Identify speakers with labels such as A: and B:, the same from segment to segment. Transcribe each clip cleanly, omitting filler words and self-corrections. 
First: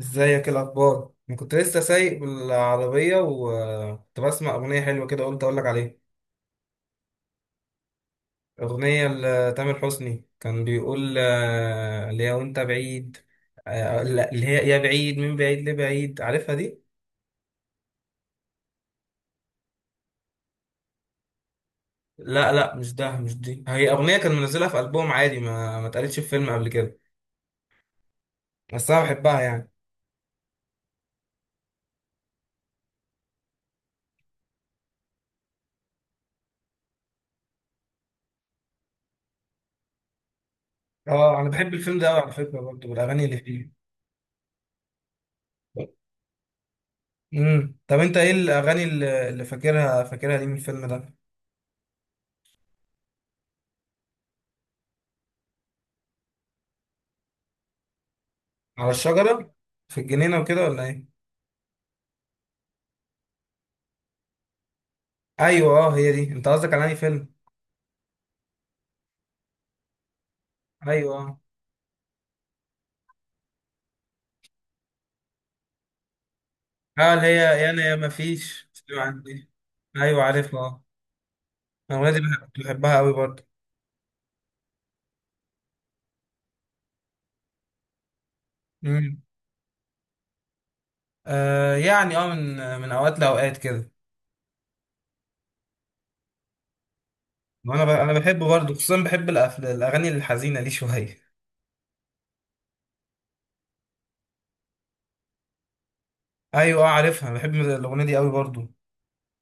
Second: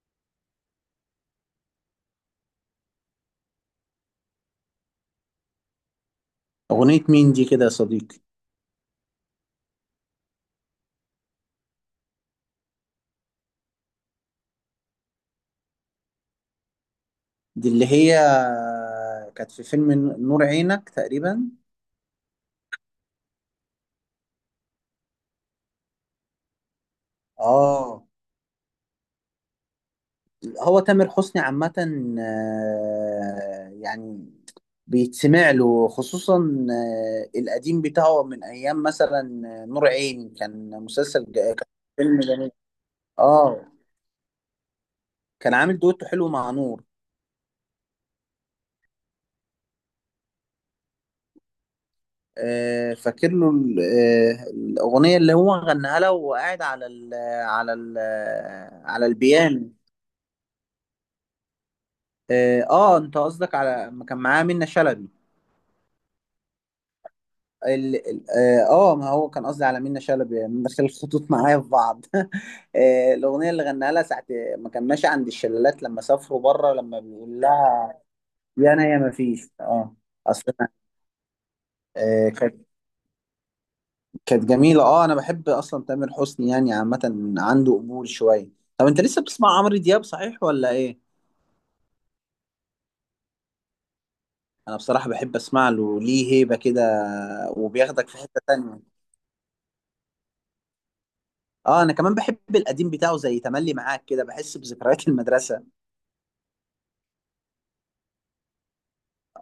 A: ازيك؟ إيه الاخبار؟ انا كنت لسه سايق بالعربيه وكنت بسمع اغنيه حلوه كده، قلت اقول لك عليها.
B: أغنية مين دي كده يا صديقي؟
A: اغنيه لتامر حسني كان بيقول اللي هي وانت بعيد. لا، اللي هي يا بعيد، من بعيد لبعيد، عارفها دي.
B: دي اللي هي كانت في فيلم نور عينك تقريبا.
A: لا لا، مش ده مش دي، هي اغنيه كان منزلها في البوم عادي، ما اتقالتش في فيلم قبل كده.
B: اه
A: بس انا بحبها يعني.
B: هو تامر حسني عامة، يعني بيتسمع له، خصوصا القديم بتاعه من أيام مثلا نور عيني. كان مسلسل
A: اه، انا
B: كان
A: بحب الفيلم ده
B: فيلم
A: قوي على
B: جميل.
A: فكره برضه، والاغاني اللي
B: اه
A: فيه.
B: كان عامل دويتو حلو مع نور.
A: طب انت ايه الاغاني اللي فاكرها دي من الفيلم ده؟
B: فاكر له الأغنية اللي هو غناها لها وهو قاعد على ال
A: على
B: على
A: الشجرة،
B: البيانو.
A: في الجنينة وكده ولا ايه؟
B: انت قصدك على ما كان معاه منة شلبي.
A: ايوه، اه، هي دي. انت قصدك على انهي فيلم؟
B: ال- ال- ما هو كان قصدي على منة شلبي، يعني دخل
A: ايوه،
B: الخطوط
A: اه.
B: معايا في بعض. الاغنيه اللي غناها لها ساعه ما كان ماشي عند الشلالات لما سافروا بره، لما
A: اه، اللي هي
B: بيقول
A: يا انا يا
B: لها
A: ما فيش،
B: يا انا يا
A: سمع
B: ما
A: عنها دي.
B: فيش. اه،
A: ايوه،
B: اصلا
A: عارفها، اه. الاغنية دي
B: كانت
A: بحبها قوي برضه.
B: كانت جميله. اه، انا بحب اصلا تامر حسني يعني، عامه عنده قبول شويه. طب انت لسه
A: امم.
B: بتسمع عمرو دياب، صحيح ولا ايه؟
A: يعني، من اوقات لاوقات كده.
B: انا بصراحه بحب اسمع له، ليه هيبه كده وبياخدك
A: انا
B: في حته
A: بحبه برضه،
B: تانية.
A: خصوصا بحب الاغاني الحزينة دي شوية.
B: اه، انا كمان بحب القديم بتاعه زي تملي معاك، كده بحس بذكريات المدرسه.
A: ايوه، اه، عارفها، بحب الاغنية دي قوي برضه.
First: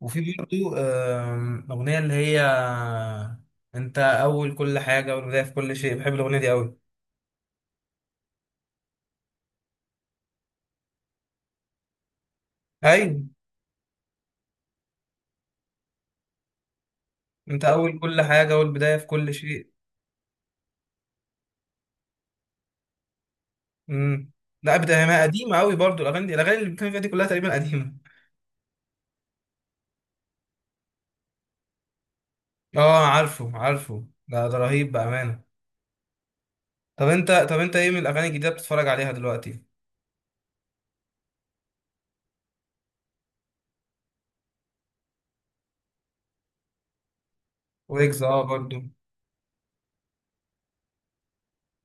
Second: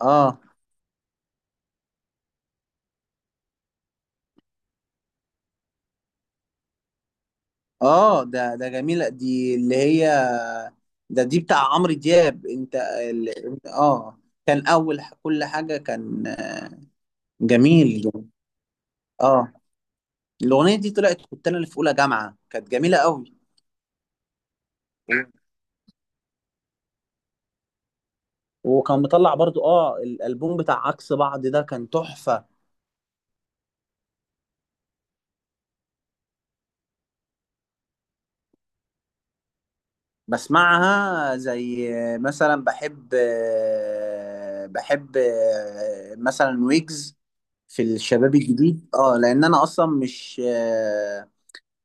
A: وفي
B: اه
A: برضه اغنية اللي هي، انت اول كل حاجة والبداية في كل شيء، بحب الاغنية دي قوي.
B: اه. ده جميله، دي اللي هي دي بتاع عمرو دياب، انت
A: ايوه،
B: ال... اه، كان اول كل حاجه، كان
A: انت اول
B: جميل.
A: كل حاجه، اول بدايه في كل
B: اه،
A: شيء.
B: الاغنيه دي طلعت كنت انا اللي في اولى جامعه، كانت جميله قوي.
A: امم. لا، بدايه ما قديمه قوي برضو الاغاني دي، الاغاني اللي بتكلم فيها دي كلها تقريبا قديمه.
B: وكان مطلع برضو اه الالبوم بتاع عكس بعض، ده كان تحفه.
A: اه، عارفه، ده رهيب بامانه. طب انت ايه من الاغاني الجديده بتتفرج عليها دلوقتي؟
B: بسمعها زي مثلا بحب، بحب مثلا ويجز في
A: ويجز،
B: الشباب
A: اه، برضو.
B: الجديد. اه، لان انا اصلا مش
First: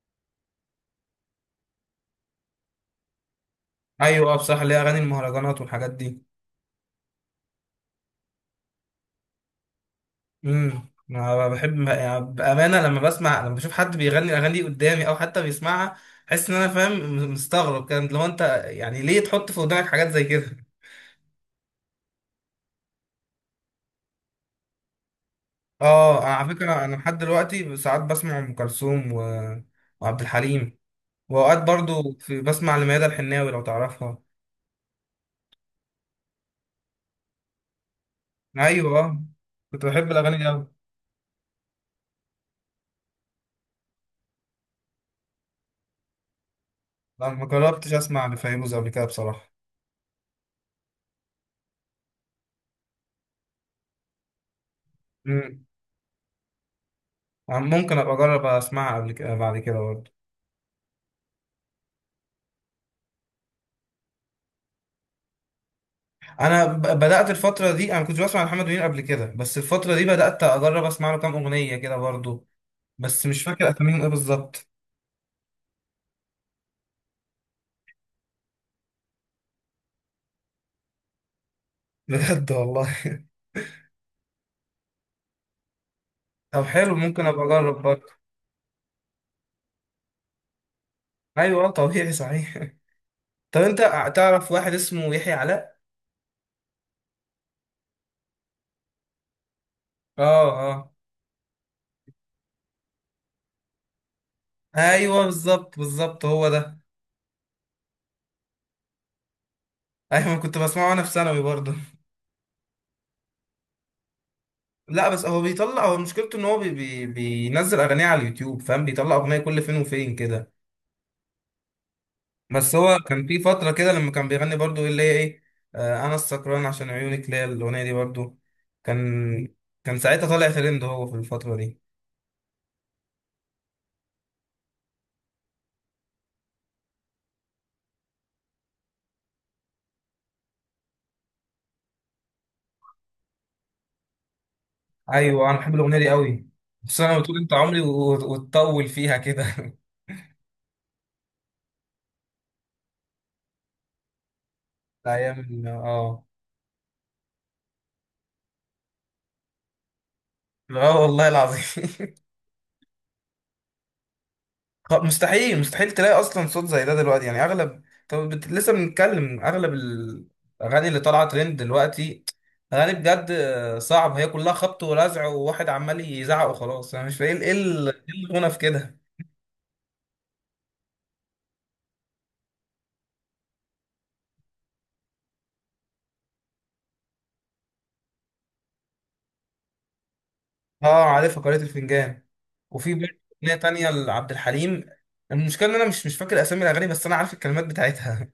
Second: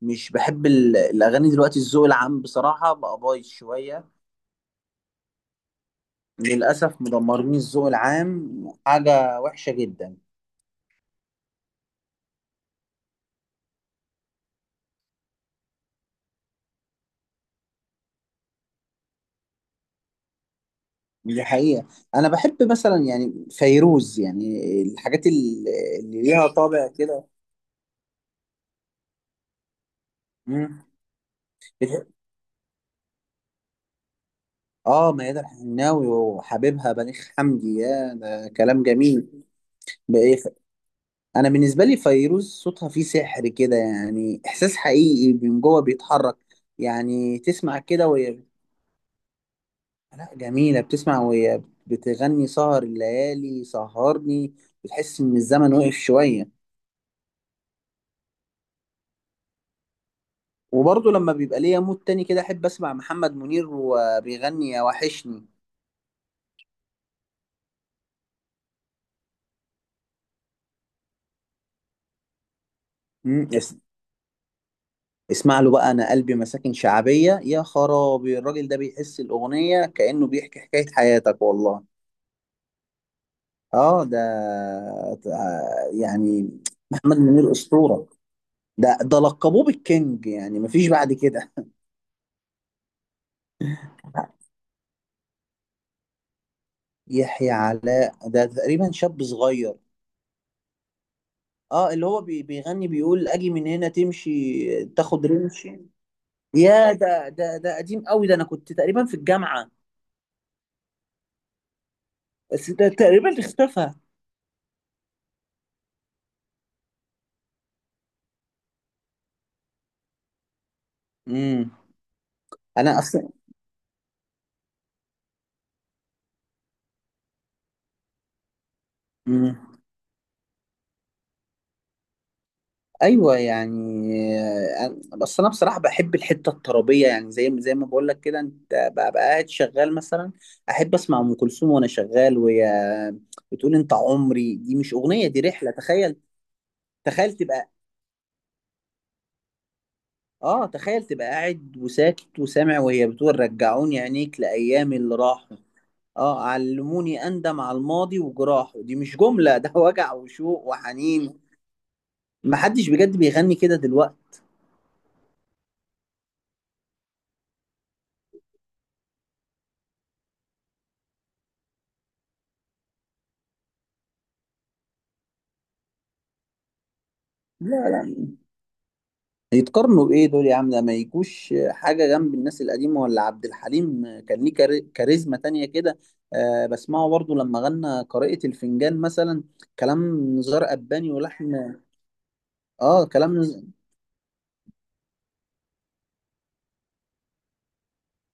B: مش بحب الاغاني دلوقتي. الذوق العام بصراحه بقى بايظ شويه،
A: ايوه، اه، بصراحه، ليه اغاني المهرجانات والحاجات دي؟
B: للاسف مدمرين الذوق العام، حاجه وحشه جدا.
A: انا بحب يعني بامانه، لما بشوف حد بيغني الاغاني دي قدامي او حتى بيسمعها، احس ان انا، فاهم، مستغرب، كان لو انت، يعني ليه تحط في ودانك حاجات زي كده؟
B: دي حقيقه. انا بحب مثلا يعني فيروز، يعني الحاجات اللي
A: اه،
B: ليها
A: على فكرة،
B: طابع
A: انا لحد
B: كده.
A: دلوقتي ساعات بسمع ام كلثوم و... وعبد الحليم.
B: مم.
A: واوقات برضو في بسمع لميادة الحناوي، لو تعرفها.
B: اه، ميادة الحناوي وحبيبها بليغ حمدي، يا ده كلام
A: ايوه.
B: جميل.
A: كنت بحب
B: بإيه؟
A: الاغاني دي اوي.
B: انا بالنسبه لي فيروز صوتها فيه سحر كده، يعني احساس حقيقي من جوه بيتحرك.
A: لا،
B: يعني
A: ما
B: تسمع
A: جربتش
B: كده
A: اسمع
B: وهي،
A: لفيروز قبل كده بصراحة.
B: لا جميله، بتسمع وهي بتغني سهر الليالي سهرني، بتحس ان
A: مم.
B: الزمن وقف شويه.
A: ممكن ابقى اجرب اسمعها قبل كده، بعد كده برضه.
B: وبرضه لما بيبقى ليا مود تاني كده احب اسمع محمد منير وبيغني يا وحشني.
A: انا بدات الفتره دي، انا كنت بسمع محمد منير قبل كده، بس الفتره دي بدات اجرب اسمع له كام اغنيه كده برضه. بس مش
B: مم.
A: فاكر اساميهم ايه بالظبط.
B: اسمع له بقى انا قلبي مساكن شعبيه يا خرابي. الراجل ده بيحس الاغنيه كانه بيحكي حكايه حياتك والله.
A: بجد والله.
B: اه، يعني
A: طب حلو،
B: محمد
A: ممكن ابقى
B: منير
A: اجرب
B: اسطوره.
A: برضه.
B: ده لقبوه بالكينج، يعني مفيش بعد كده.
A: ايوه، طبيعي صحيح. طب انت، تعرف واحد اسمه يحيى علاء؟
B: يحيى علاء ده تقريبا شاب صغير.
A: اه اه،
B: اه، اللي هو بيغني بيقول اجي من هنا تمشي
A: ايوه،
B: تاخد
A: بالظبط
B: رمشي.
A: بالظبط، هو ده.
B: يا ده، ده قديم قوي، ده انا كنت تقريبا في الجامعه.
A: ايوه، كنت بسمعه وانا في ثانوي برضه.
B: بس ده تقريبا اختفى.
A: لا، بس هو بيطلع، هو مشكلته ان هو بي بي بينزل اغانيه على اليوتيوب، فاهم، بيطلع اغنيه كل فين وفين كده.
B: امم،
A: بس هو
B: انا
A: كان
B: اصلا
A: في فتره كده لما كان بيغني برضه، اللي هي ايه، انا السكران عشان عيونك ليا، الاغنيه دي برضه. كان
B: مم.
A: كان ساعتها طالع ترند هو في الفتره دي.
B: ايوه يعني بس انا بصراحه بحب الحته الطربيه، يعني زي زي ما بقول لك كده، انت ببقى قاعد شغال مثلا، احب اسمع ام كلثوم وانا شغال وهي بتقول انت عمري. دي مش اغنيه، دي
A: ايوه، انا
B: رحله.
A: بحب الاغنيه دي
B: تخيل،
A: قوي. بس انا
B: تخيل
A: بتقول انت
B: تبقى،
A: عمري وتطول فيها كده
B: اه تخيل تبقى قاعد وساكت وسامع وهي بتقول رجعوني عينيك لايام اللي
A: ايام
B: راحوا.
A: اه.
B: اه علموني اندم على الماضي وجراحه، دي مش جمله، ده وجع وشوق
A: اه، والله
B: وحنين.
A: العظيم
B: محدش بجد بيغني كده دلوقتي.
A: مستحيل مستحيل تلاقي اصلا صوت زي ده دلوقتي، يعني اغلب، طب، لسه بنتكلم، اغلب الاغاني اللي طالعه ترند دلوقتي، اغاني بجد، صعب، هي كلها خبط ولزع، وواحد عمال يزعق وخلاص، انا مش فاهم ايه
B: لا
A: إيه
B: لا
A: الغنى في كده؟
B: يتقارنوا بايه دول يا عم، ده ما يجوش حاجه جنب الناس القديمه. ولا عبد الحليم كان ليه كاريزما تانية كده. آه بسمعه برضو لما غنى قارئة الفنجان مثلا، كلام نزار
A: اه،
B: قباني
A: عارفها، قارئة
B: ولحن.
A: الفنجان. وفي
B: اه
A: برضه
B: كلام
A: اغنيه تانية لعبد الحليم. المشكله ان انا مش فاكر اسامي الاغاني، بس انا عارف الكلمات بتاعتها.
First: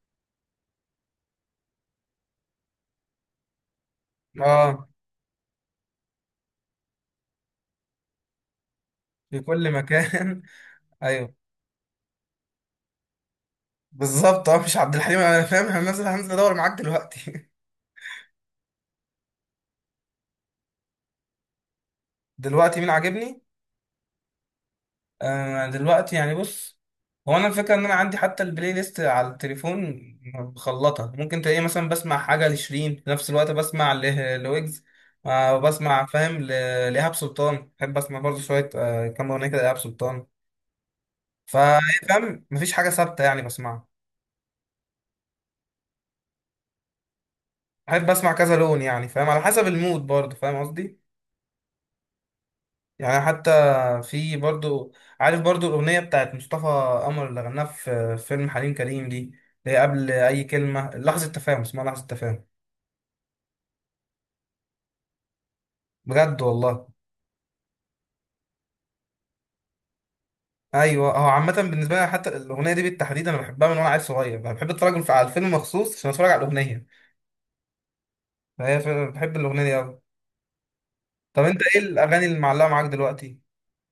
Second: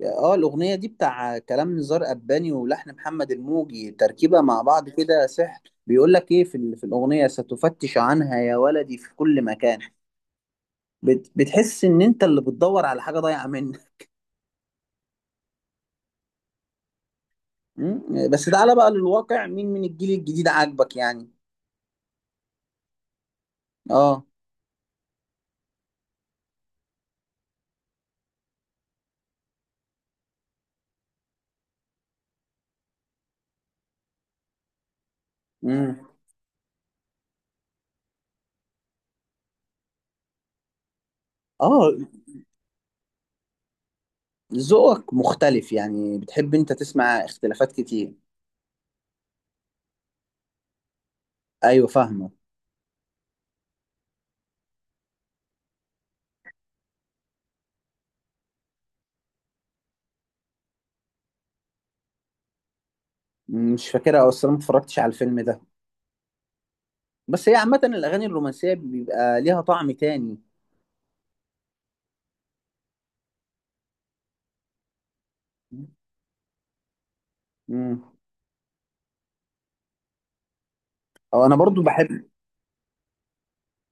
B: اه، الاغنيه دي بتاع كلام نزار قباني ولحن محمد الموجي، تركيبه مع
A: اه،
B: بعض كده سحر. بيقول لك ايه في, في الاغنيه، ستفتش عنها يا ولدي في
A: في
B: كل
A: كل
B: مكان.
A: مكان ايوه،
B: بتحس ان انت اللي بتدور على حاجه ضايعه منك.
A: بالظبط، اه، مش عبد الحليم، انا فاهم، انا هنزل ادور معاك دلوقتي.
B: مم. بس تعالى بقى للواقع، مين من الجيل الجديد عاجبك يعني؟
A: دلوقتي مين عاجبني؟
B: اه.
A: دلوقتي يعني، بص، هو انا الفكره ان انا عندي حتى البلاي ليست على التليفون مخلطه، ممكن تلاقيه مثلا بسمع حاجه لشيرين في نفس الوقت بسمع لويجز.
B: امم.
A: بسمع، فاهم، لإيهاب سلطان، بحب اسمع برضه شويه، كام اغنيه كده لإيهاب سلطان. فا-
B: اه،
A: فاهم، مفيش حاجه ثابته يعني بسمعها.
B: ذوقك مختلف يعني، بتحب انت تسمع اختلافات
A: بحب
B: كتير.
A: اسمع كذا لون، يعني فاهم، على حسب المود برضه، فاهم قصدي؟
B: ايوه فاهمه.
A: يعني حتى، في برضو، عارف برضو الأغنية بتاعت مصطفى قمر اللي غناها في فيلم حليم كريم دي، اللي هي قبل أي كلمة، لحظة تفاهم، اسمها لحظة تفاهم.
B: مم، مش فاكرها او اصلا ما اتفرجتش على الفيلم ده.
A: بجد والله.
B: بس هي عامه الاغاني الرومانسيه بيبقى ليها طعم تاني.
A: أيوة، هو عامة بالنسبة لي حتى الأغنية دي بالتحديد أنا بحبها من وأنا عيل صغير، بحب أتفرج على الفيلم مخصوص عشان أتفرج على الأغنية.
B: امم.
A: فهي فعلا، بحب الأغنية دي أوي. طب
B: او انا
A: أنت إيه
B: برضو
A: الأغاني
B: بحب،
A: اللي معلقة معاك دلوقتي؟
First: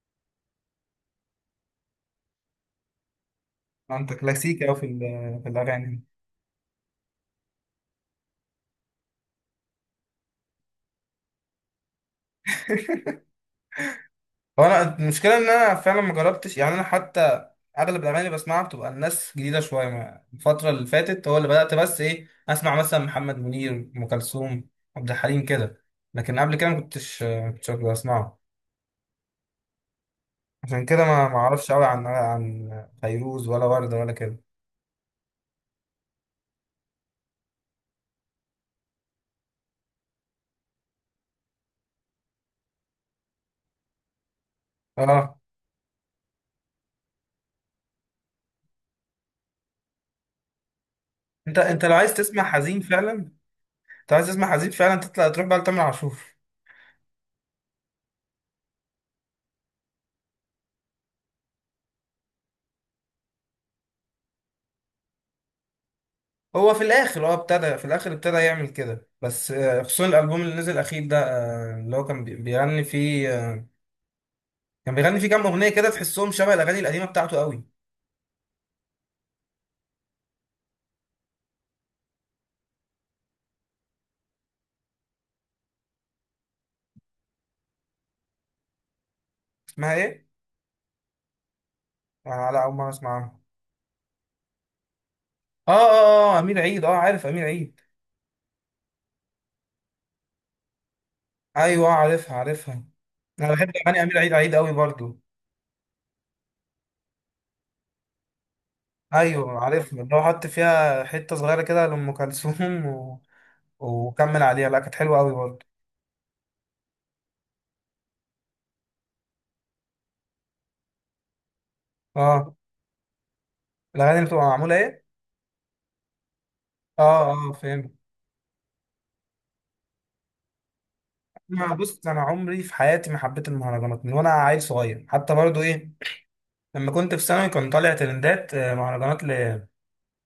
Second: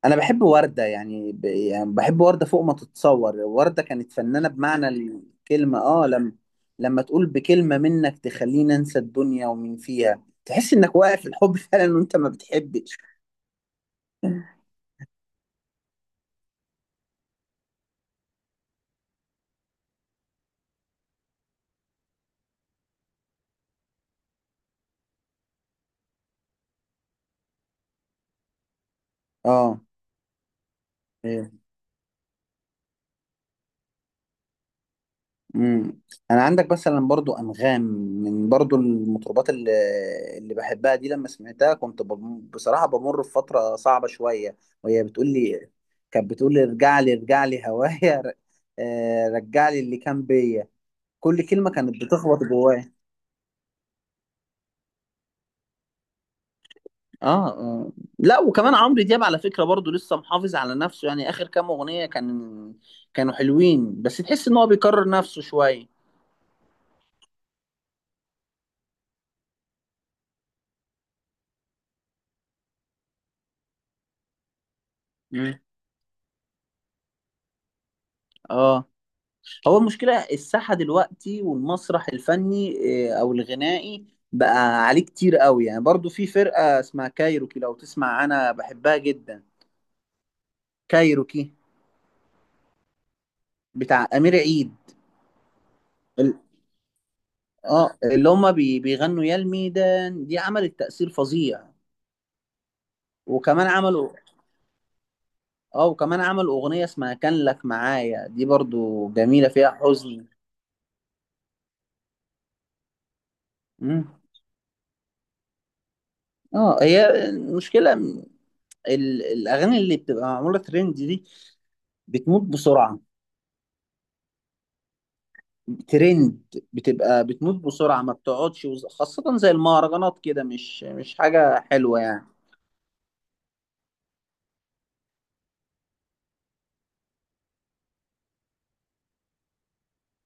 B: انا بحب وردة يعني, يعني بحب وردة فوق ما تتصور. وردة كانت
A: أنت
B: فنانة
A: كلاسيكي أوي
B: بمعنى
A: في
B: الكلمة.
A: الأغاني.
B: اه، لما لما تقول بكلمة منك تخليني انسى الدنيا ومن فيها، تحس انك واقف الحب. فعلا، وانت ما بتحبش.
A: هو انا المشكله ان انا فعلا ما جربتش يعني، انا حتى اغلب الاغاني اللي بسمعها بتبقى الناس جديده شويه، الفتره اللي فاتت هو اللي بدات، بس ايه، اسمع مثلا محمد منير، ام كلثوم، عبد الحليم كده. لكن قبل كده ما كنتش بسمعه.
B: اه.
A: عشان كده ما
B: ايه.
A: اعرفش قوي عن فيروز ولا ورده ولا كده.
B: امم. انا عندك مثلا برضو انغام، من برضو المطربات اللي اللي بحبها دي، لما سمعتها كنت بصراحة بمر في فترة صعبة شوية وهي بتقول
A: اه،
B: لي، كانت بتقول لي ارجع لي ارجع لي هوايا، رجع لي اللي كان بيا. كل
A: انت
B: كلمه
A: انت لو
B: كانت
A: عايز
B: بتخبط
A: تسمع حزين
B: جوايا.
A: فعلا، انت عايز تسمع حزين فعلا، تطلع تروح بقى لتامر عاشور.
B: اه لا، وكمان عمرو دياب على فكره برضو لسه محافظ على نفسه، يعني اخر كام اغنيه كان، كانوا حلوين، بس تحس ان هو بيكرر نفسه شويه.
A: هو في الاخر هو ابتدى في الاخر ابتدى يعمل كده، بس خصوصا الالبوم اللي نزل الاخير ده، اللي هو كان بيغني فيه، كان بيغني فيه كام
B: مم.
A: اغنيه كده تحسهم شبه الاغاني القديمه بتاعته قوي.
B: اه، هو المشكله، الساحه دلوقتي والمسرح الفني او الغنائي بقى عليه كتير قوي. يعني برضو في فرقه اسمها كايروكي، لو تسمع انا بحبها جدا.
A: اسمها ايه؟
B: كايروكي
A: لا، اول مره اسمعها.
B: بتاع امير عيد.
A: اه اه اه،
B: ال-
A: امير عيد، اه، عارف امير عيد.
B: اه، اللي هما بيغنوا يا الميدان، دي عملت تأثير فظيع.
A: ايوه، عارفها عارفها. انا
B: وكمان
A: بحب اغاني
B: عملوا،
A: امير عيد قوي برضو.
B: اه، وكمان عمل اغنيه اسمها كان لك معايا، دي برضو جميله
A: ايوه،
B: فيها
A: عارفها، اللي هو
B: حزن.
A: حط فيها حته صغيره كده لام كلثوم و...
B: مم.
A: وكمل عليها، لا كانت حلوه قوي برضو.
B: اه، هي المشكله الاغاني اللي بتبقى معموله ترند دي بتموت
A: اه،
B: بسرعه.
A: الاغاني اللي بتبقى معموله ايه؟
B: ترند
A: اه
B: بتبقى
A: اه،
B: بتموت
A: فهمت.
B: بسرعه، ما بتقعدش، خاصه زي المهرجانات كده، مش حاجه
A: ما
B: حلوه
A: بص، انا
B: يعني.
A: عمري في حياتي ما حبيت المهرجانات من وانا عيل صغير، حتى برضو ايه، لما كنت في ثانوي كان طالع ترندات، مهرجانات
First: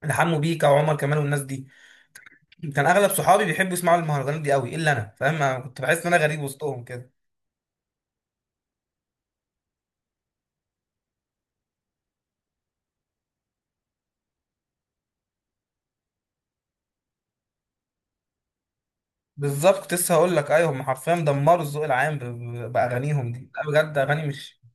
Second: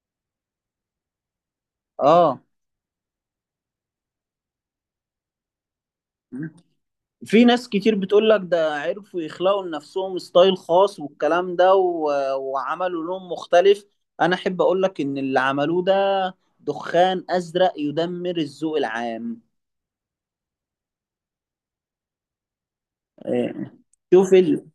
A: لحمو بيكا وعمر كمال والناس دي.
B: اه.
A: كان اغلب صحابي بيحبوا يسمعوا المهرجانات دي قوي الا انا، فاهم، أنا كنت بحس ان انا غريب وسطهم كده.
B: في ناس كتير بتقول لك ده عرفوا يخلقوا لنفسهم ستايل خاص والكلام ده و... وعملوا لون مختلف. انا احب اقول لك ان اللي عملوه ده دخان ازرق يدمر الذوق العام.
A: بالظبط، كنت لسه هقول لك، ايوه، هم حرفيا دمروا الذوق العام باغانيهم دي، لا
B: إيه.
A: بجد اغاني
B: شوف
A: مش.
B: ال...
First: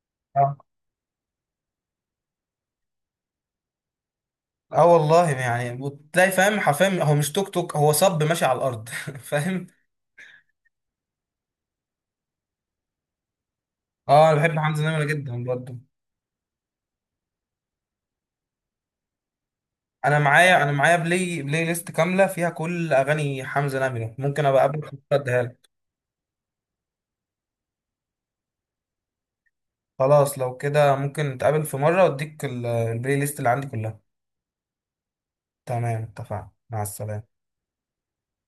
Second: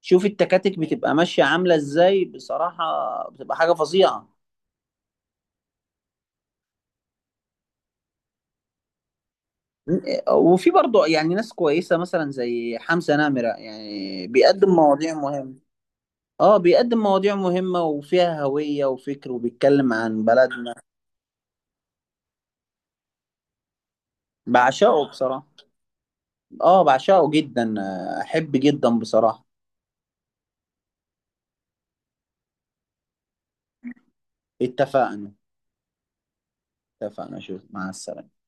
B: شوف
A: اه،
B: التكاتك بتبقى ماشية عاملة ازاي بصراحة، بتبقى حاجة فظيعة.
A: والله يعني، وتلاقي، فاهم، حرفيا هو مش توك توك، هو صب ماشي على الارض فاهم.
B: إيه. وفي برضه يعني ناس كويسة مثلا زي حمزة نمرة، يعني
A: اه، انا بحب
B: بيقدم
A: حمزة نمرة
B: مواضيع
A: جدا
B: مهمة.
A: برضه.
B: اه، بيقدم مواضيع مهمة وفيها هوية وفكر وبيتكلم
A: انا
B: عن
A: معايا انا
B: بلدنا.
A: معايا بلاي ليست كامله فيها كل اغاني حمزة نمرة، ممكن ابقى اقابلك
B: بعشقه
A: اديها
B: بصراحة.
A: لك.
B: اه، بعشقه جدا، احب جدا بصراحة.
A: خلاص، لو كده ممكن نتقابل في مره واديك البلاي ليست اللي عندي كلها.
B: اتفقنا.
A: تمام، اتفقنا، مع السلامه.
B: اتفقنا، شوف، مع السلامة.